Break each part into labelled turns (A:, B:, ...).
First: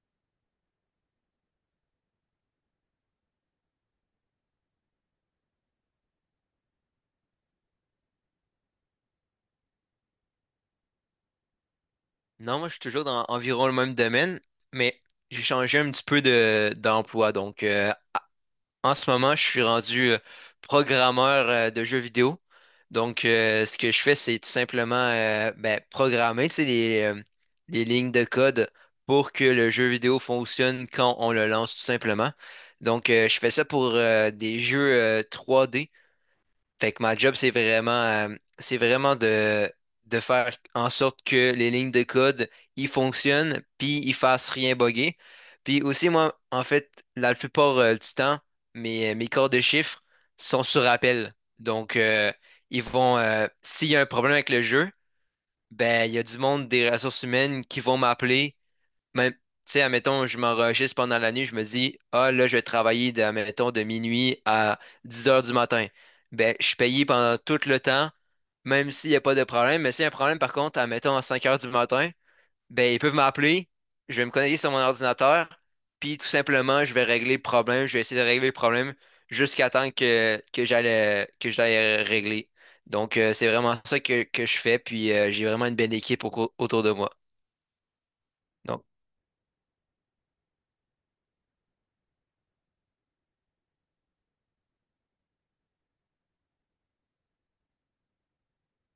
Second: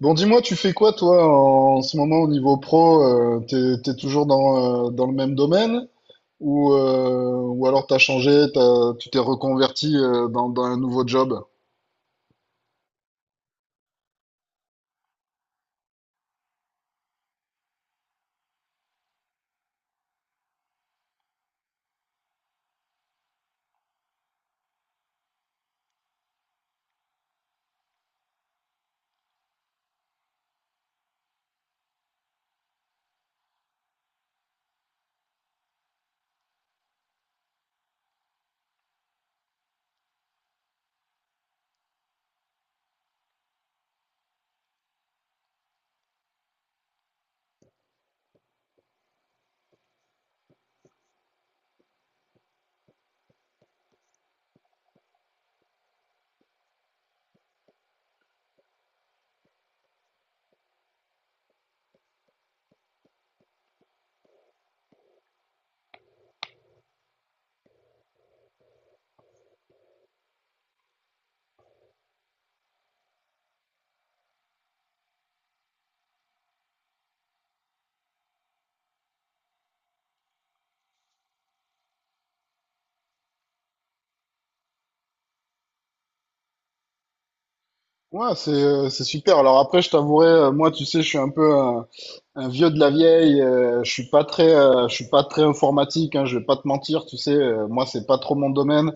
A: Bon, dis-moi, tu fais quoi toi ce moment au niveau pro? T'es toujours dans le même domaine ou alors t'as changé, tu t'es reconverti dans un nouveau job?
B: Non, moi, je suis toujours dans environ le même domaine, mais j'ai changé un petit peu d'emploi. Donc, en ce moment, je suis rendu programmeur de jeux vidéo. Donc, ce que je fais, c'est tout simplement programmer, tu sais, les lignes de code pour que le jeu vidéo fonctionne quand on le lance, tout simplement. Donc, je fais ça pour des jeux 3D. Fait que ma job, c'est c'est vraiment de faire en sorte que les lignes de code, ils fonctionnent, puis ils fassent rien bugger. Puis aussi, moi, en fait, la plupart du temps, mes corps de chiffres sont sur appel. Donc, ils vont, s'il y a un problème avec le jeu, ben, il y a du monde des ressources humaines qui vont m'appeler même, tu sais, admettons, je m'enregistre pendant la nuit, je me dis, ah, là, je vais travailler, admettons, de minuit à 10 heures du matin. Ben, je suis payé pendant tout le temps, même s'il n'y a pas de problème. Mais s'il y a un problème, par contre, admettons, à 5 heures du matin, ben, ils peuvent m'appeler, je vais me connecter sur mon ordinateur, puis tout simplement, je vais régler le problème, je vais essayer de régler le problème jusqu'à temps que j'aille régler. Donc, c'est vraiment ça que je fais, puis j'ai vraiment une belle équipe autour de moi.
A: Ouais, c'est
B: Donc
A: euh, c'est super. Alors après, je t'avouerai, moi, tu sais, je suis un peu un vieux de la vieille. Je suis pas très informatique. Hein, je vais pas te mentir, tu sais, moi, c'est pas trop mon domaine.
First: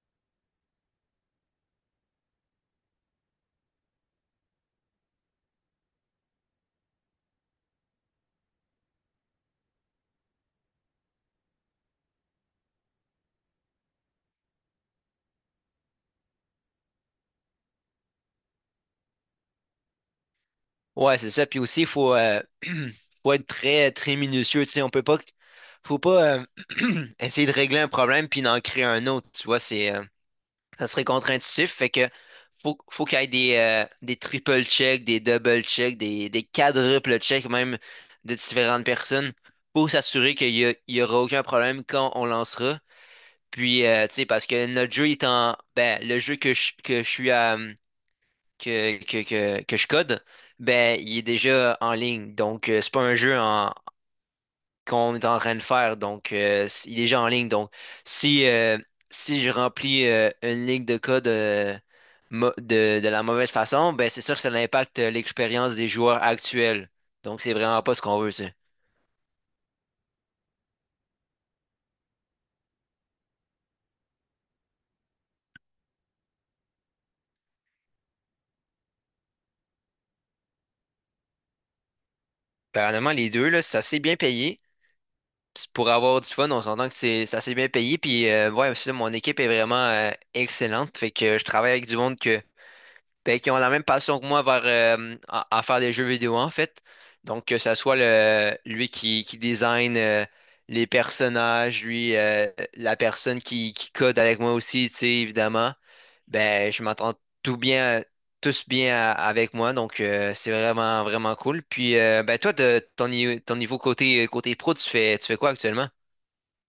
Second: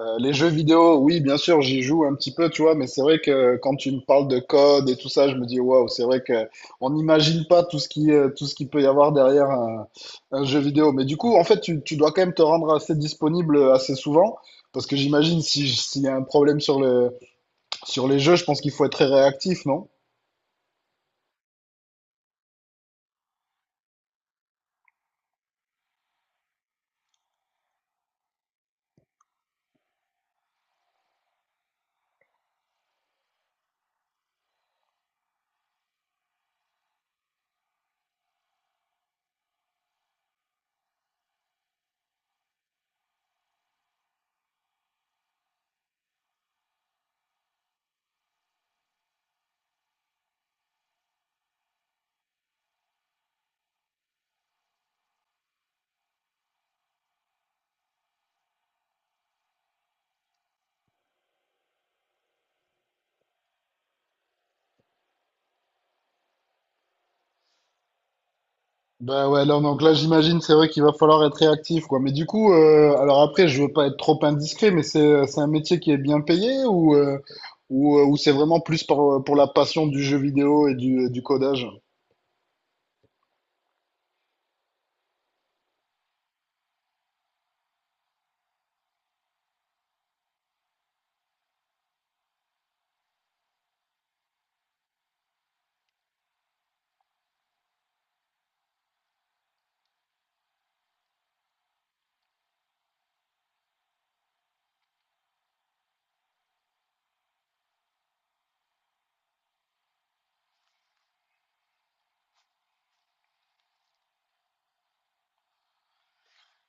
A: Les jeux vidéo, oui, bien sûr, j'y joue un petit peu, tu vois, mais c'est vrai que quand tu me parles de code et tout ça, je me dis, waouh, c'est vrai que on n'imagine pas tout ce tout ce qu'il peut y avoir derrière un jeu vidéo. Mais du coup, en fait, tu dois quand même te rendre assez disponible assez souvent, parce que j'imagine si, s'il y a un problème sur sur les jeux, je pense qu'il faut être très réactif, non?
B: Ouais, c'est ça. Puis aussi, il faut être très, très minutieux. Tu sais, on peut pas, faut pas essayer de régler un problème puis d'en créer un autre. Tu vois, ça serait contre-intuitif. Fait que faut qu'il y ait des triple checks, des double checks, des quadruple checks même de différentes personnes pour s'assurer il y aura aucun problème quand on lancera. Puis, tu sais, parce que notre jeu est en, ben, le jeu que je suis à, que je code, ben, il est déjà en ligne. Donc, c'est pas un jeu qu'on est en train de faire. Donc, il est déjà en ligne. Donc, si, euh, si je remplis une ligne de code de la mauvaise façon, ben, c'est sûr que ça impacte l'expérience des joueurs actuels. Donc, c'est vraiment pas ce qu'on veut, ça.
A: Bah ouais, là, donc là, j'imagine, c'est vrai qu'il va falloir être réactif, quoi. Mais du coup, alors après, je veux pas être trop indiscret, mais c'est un métier qui est bien payé ou c'est vraiment plus pour la passion du jeu vidéo et du codage?
B: Apparemment, les deux, là, c'est assez bien payé. Puis pour avoir du fun, on s'entend que c'est assez bien payé. Puis ouais, c'est ça, mon équipe est vraiment excellente. Fait que je travaille avec du monde que, ben, qui ont la même passion que moi à faire des jeux vidéo en fait. Donc que ça soit le lui qui design les personnages, lui la personne qui code avec moi aussi, tu sais, évidemment. Ben je m'entends tout bien, tous bien avec moi. Donc c'est vraiment cool. Puis ben toi, de ton, ni- ton niveau côté pro, tu fais quoi actuellement?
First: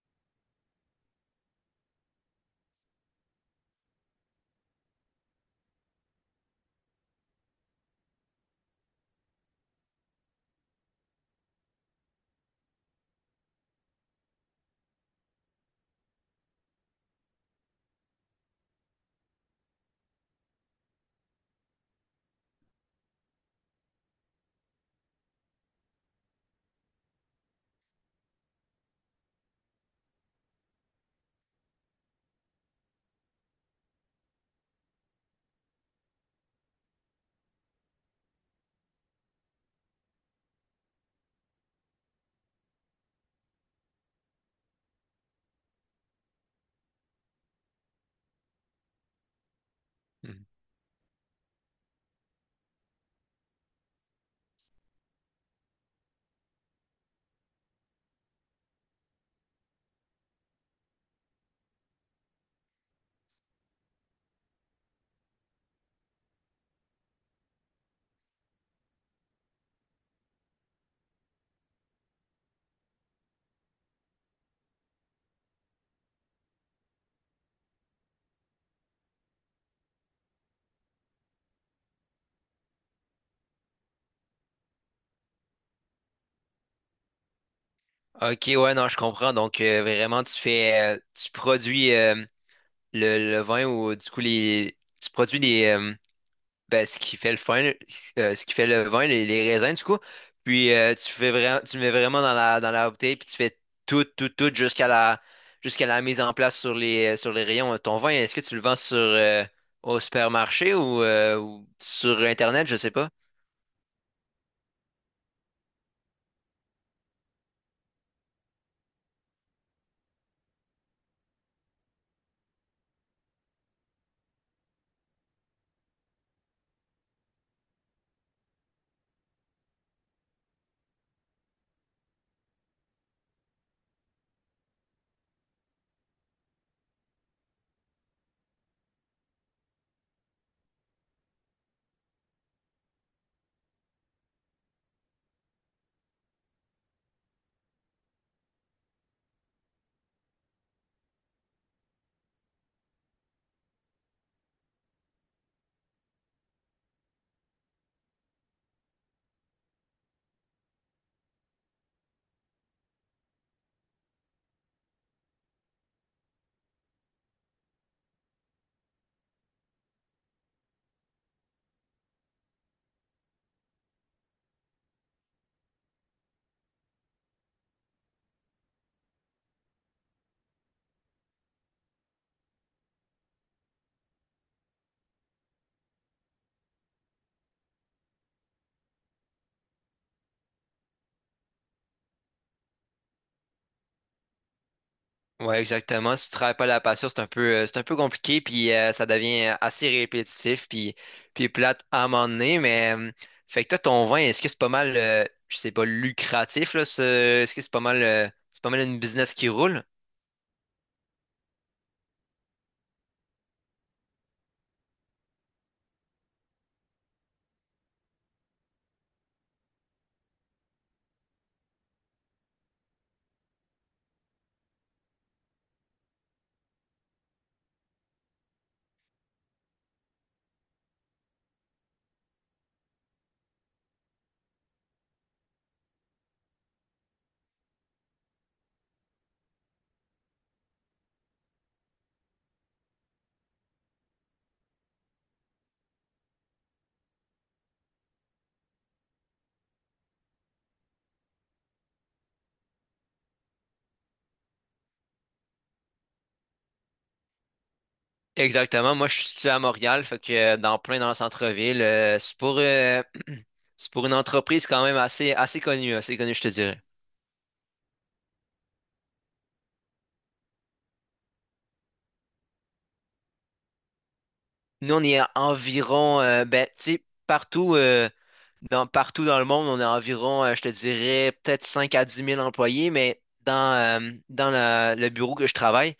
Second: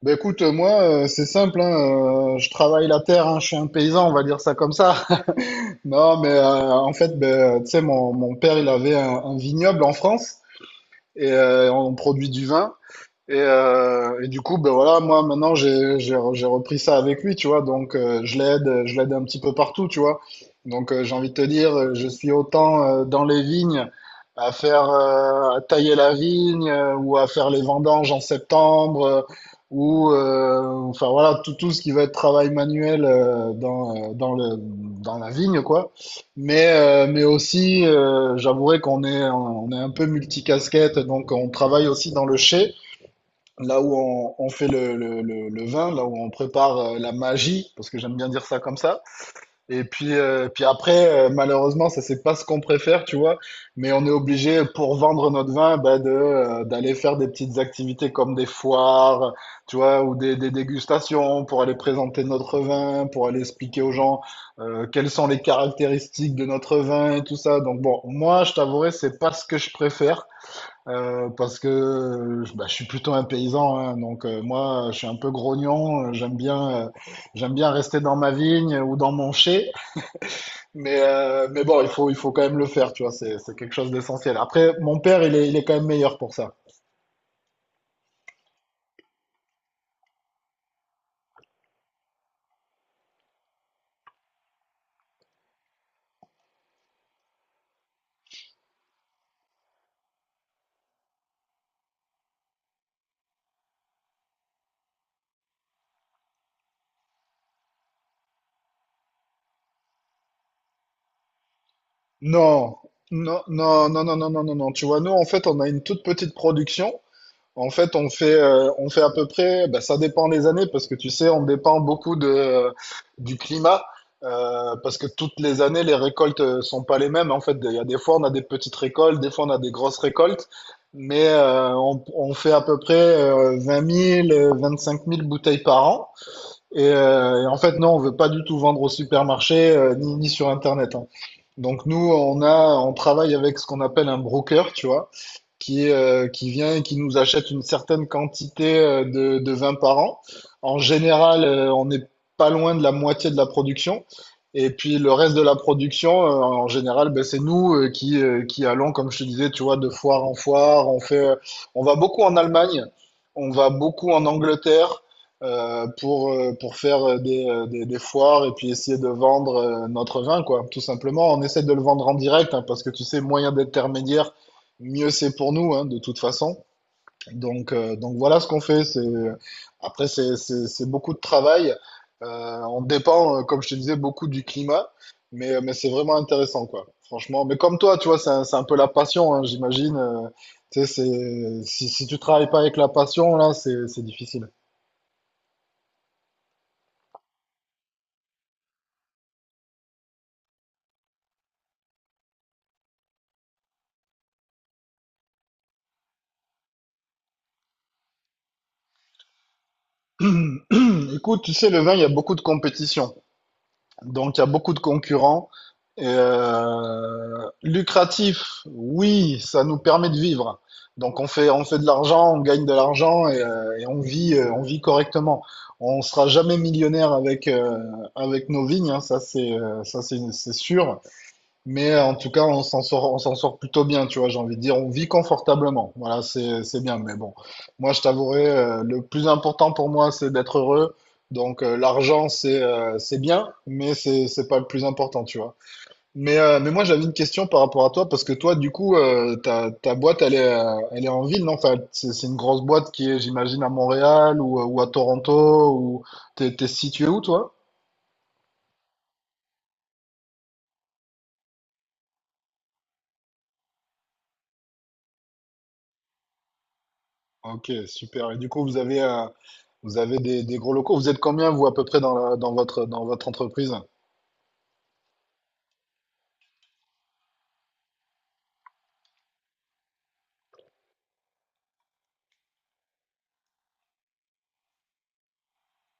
A: Bah écoute, moi, c'est simple, hein, je travaille la terre, hein, je suis un paysan, on va dire ça comme ça. Non, mais en fait, ben, tu sais, mon père, il avait un vignoble en France et on produit du vin. Et du coup, ben voilà, moi maintenant j'ai repris ça avec lui, tu vois. Donc je l'aide un petit peu partout, tu vois. Donc j'ai envie de te dire, je suis autant dans les vignes à faire à tailler la vigne ou à faire les vendanges en septembre ou enfin voilà tout tout ce qui va être travail manuel dans le dans la vigne quoi. Mais aussi, j'avouerai qu'on est un peu multicasquette, donc on travaille aussi dans le chai là où on fait le vin, là où on prépare la magie, parce que j'aime bien dire ça comme ça. Et puis,
B: Mhm.
A: après, malheureusement, ça c'est pas ce qu'on préfère, tu vois. Mais on est obligé pour vendre notre vin, bah, de d'aller faire des petites activités comme des foires, tu vois, ou des dégustations pour aller présenter notre vin, pour aller expliquer aux gens quelles sont les caractéristiques de notre vin et tout ça. Donc bon, moi, je t'avouerai, c'est pas ce que je préfère. Parce que Bah, je suis plutôt un paysan, hein, donc moi je suis un peu grognon, j'aime bien rester dans ma vigne ou dans mon chai, mais bon, il faut quand même le faire, tu vois, c'est quelque chose d'essentiel. Après, mon père, il est quand même meilleur pour ça.
B: Ok, ouais, non, je comprends. Donc, vraiment, tu produis le vin ou du coup, tu produis ben, ce qui fait le vin, ce qui fait le vin, les raisins, du coup. Puis, tu fais vraiment, tu le mets vraiment dans dans la bouteille, puis tu fais tout jusqu'à jusqu'à la mise en place sur sur les rayons. Ton vin, est-ce que tu le vends au supermarché ou sur Internet? Je
A: Non,
B: sais pas.
A: non, non, non, non, non, non, non, non, tu vois, nous en fait on a une toute petite production. En fait, on fait à peu près, bah, ça dépend des années, parce que tu sais, on dépend beaucoup du climat, parce que toutes les années, les récoltes sont pas les mêmes. En fait, il y a des fois, on a des petites récoltes, des fois, on a des grosses récoltes, mais on fait à peu près 20 000, 25 000 bouteilles par an. Et en fait, non, on veut pas du tout vendre au supermarché, ni sur Internet, hein. Donc nous, on travaille avec ce qu'on appelle un broker, tu vois qui vient et qui nous achète une certaine quantité de vin par an. En général, on n'est pas loin de la moitié de la production. Et puis le reste de la production, en général, ben, c'est nous qui allons, comme je te disais, tu vois, de foire en foire. On va beaucoup en Allemagne, on va beaucoup en Angleterre pour faire des foires et puis essayer de vendre notre vin, quoi, tout simplement. On essaie de le vendre en direct, hein, parce que tu sais, moyen d'intermédiaire, mieux c'est pour nous, hein, de toute façon. Donc voilà ce qu'on fait. C'est, après, C'est beaucoup de travail. On dépend, comme je te disais, beaucoup du climat. Mais c'est vraiment intéressant, quoi. Franchement. Mais comme toi, tu vois, c'est c'est un peu la passion, hein, j'imagine. Tu sais, c'est, si tu travailles pas avec la passion, là, c'est difficile.
B: Ouais, exactement. Si tu travailles pas la passion, c'est un c'est un peu compliqué, puis ça devient assez répétitif, puis plate à un moment donné. Mais fait que toi, ton vin, est-ce que c'est pas mal, je sais pas, lucratif là, est-ce que c'est pas mal une business qui roule?
A: Écoute, tu sais, le vin, il y a beaucoup de compétition. Donc, il y a beaucoup de concurrents. Lucratif, oui, ça nous permet de vivre. Donc on fait de l'argent, on gagne de l'argent et on vit correctement. On sera jamais millionnaire avec, avec nos vignes, hein, ça c'est sûr. Mais en tout cas, on s'en sort plutôt bien, tu vois, j'ai envie de dire. On vit confortablement. Voilà, c'est bien. Mais bon, moi, je t'avouerai, le plus important pour moi, c'est d'être heureux. Donc, l'argent, c'est bien, mais c'est pas le plus important, tu vois. Mais moi, j'avais une question par rapport à toi, parce que toi, du coup, ta boîte, elle est en ville, non? Enfin, c'est une grosse boîte qui est, j'imagine, à Montréal ou à Toronto, ou t'es situé où, toi?
B: Exactement. Moi, je suis situé à Montréal, fait que dans plein dans le centre-ville, c'est pour, c'est pour une entreprise quand même assez connue, je te dirais.
A: Ok, super. Et du coup, vous avez des gros locaux. Vous êtes combien, vous, à peu près, dans votre entreprise?
B: Nous, on est à environ, ben, tu sais, partout, partout dans le monde, on a environ, je te dirais, peut-être 5 à dix mille employés, mais dans le bureau que je travaille,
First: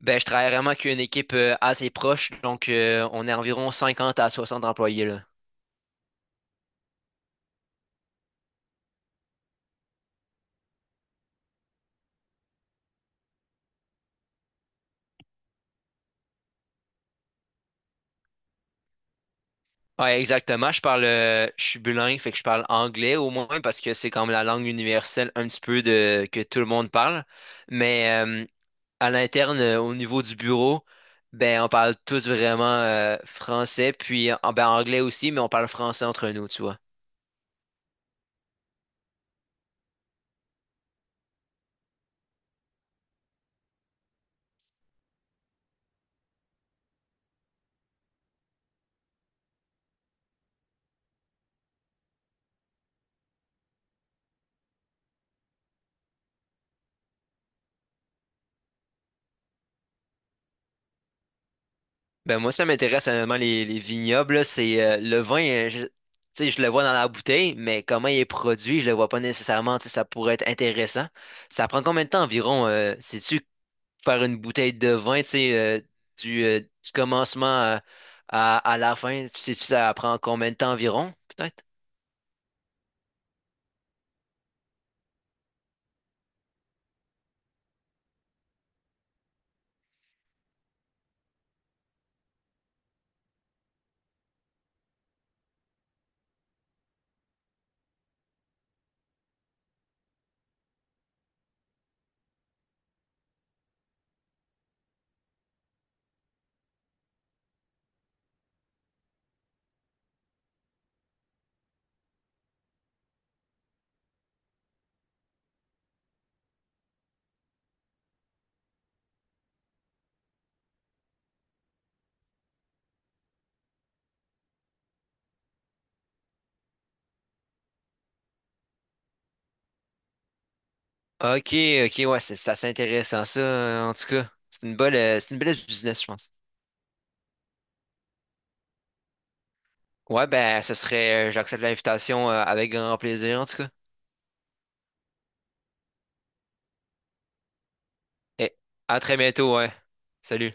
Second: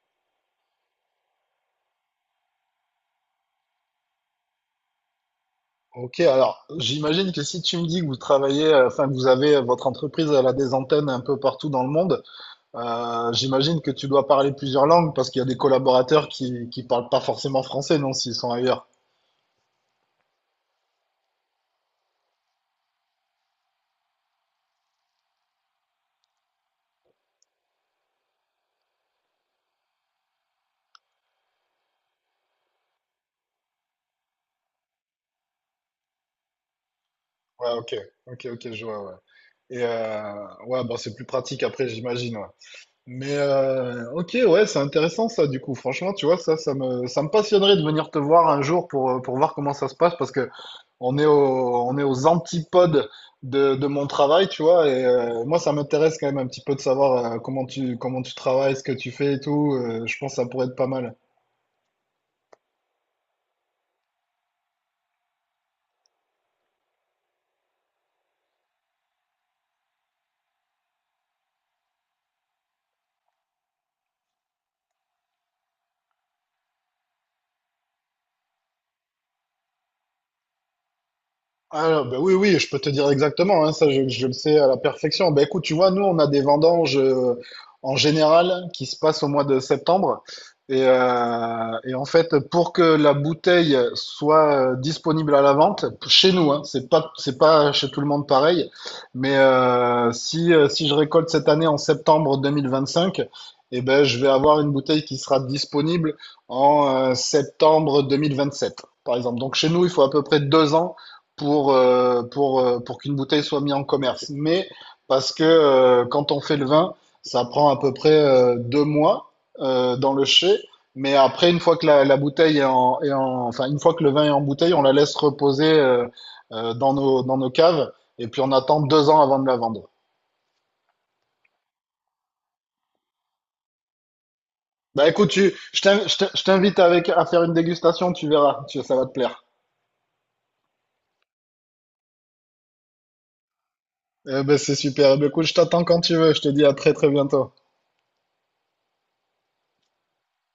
B: ben, je travaille vraiment qu'une équipe assez proche, donc on est environ 50 à 60 employés, là.
A: Ok, alors j'imagine que si tu me dis que vous travaillez, enfin que vous avez votre entreprise, elle a des antennes un peu partout dans le monde, j'imagine que tu dois parler plusieurs langues parce qu'il y a des collaborateurs qui parlent pas forcément français, non, s'ils sont ailleurs.
B: Ouais, exactement. Je parle, je suis bilingue, fait que je parle anglais au moins parce que c'est comme la langue universelle un petit peu de que tout le monde parle. Mais à l'interne, au niveau du bureau, ben, on parle tous vraiment français, puis en, ben, anglais aussi, mais on parle français entre nous, tu vois.
A: Ouais, ok, ok, ok, je vois, ouais. Et ouais, bon, c'est plus pratique après, j'imagine, ouais. Mais ok, ouais, c'est intéressant ça du coup. Franchement, tu vois, ça me passionnerait de venir te voir un jour pour voir comment ça se passe parce que on on est aux antipodes de mon travail, tu vois. Et moi, ça m'intéresse quand même un petit peu de savoir comment tu travailles, ce que tu fais et tout. Je pense que ça pourrait être pas mal.
B: Ben, moi, ça m'intéresse honnêtement, les vignobles, là, c'est le vin, je, tu sais, je le vois dans la bouteille, mais comment il est produit, je le vois pas nécessairement, tu sais, ça pourrait être intéressant. Ça prend combien de temps environ, sais-tu, faire une bouteille de vin, tu sais, du commencement à la fin, sais-tu, ça prend combien de temps environ, peut-être?
A: Ah, bah oui, oui, je peux te dire exactement, hein, ça je le sais à la perfection. Bah écoute, tu vois, nous on a des vendanges en général qui se passent au mois de septembre. Et en fait, pour que la bouteille soit disponible à la vente, chez nous, hein, c'est pas chez tout le monde pareil, mais si je récolte cette année en septembre 2025, eh ben, je vais avoir une bouteille qui sera disponible en septembre 2027, par exemple. Donc chez nous, il faut à peu près 2 ans pour, pour qu'une bouteille soit mise en commerce. Mais parce que quand on fait le vin, ça prend à peu près 2 mois dans le chai. Mais après, une fois que la bouteille enfin, une fois que le vin est en bouteille, on la laisse reposer dans nos caves. Et puis on attend 2 ans avant de la vendre.
B: Ok, ok, ouais, c'est assez intéressant ça, en tout cas. C'est une
A: Bah écoute,
B: c'est une
A: tu,
B: belle business, je pense.
A: je t'invite avec à faire une dégustation, tu verras, tu, ça va te plaire.
B: Ouais, ben, ce serait, j'accepte l'invitation, avec grand plaisir, en tout cas.
A: Eh ben, c'est super. Eh ben, écoute, je t'attends quand tu veux. Je te dis à très très bientôt.
B: Et à très bientôt, ouais. Salut.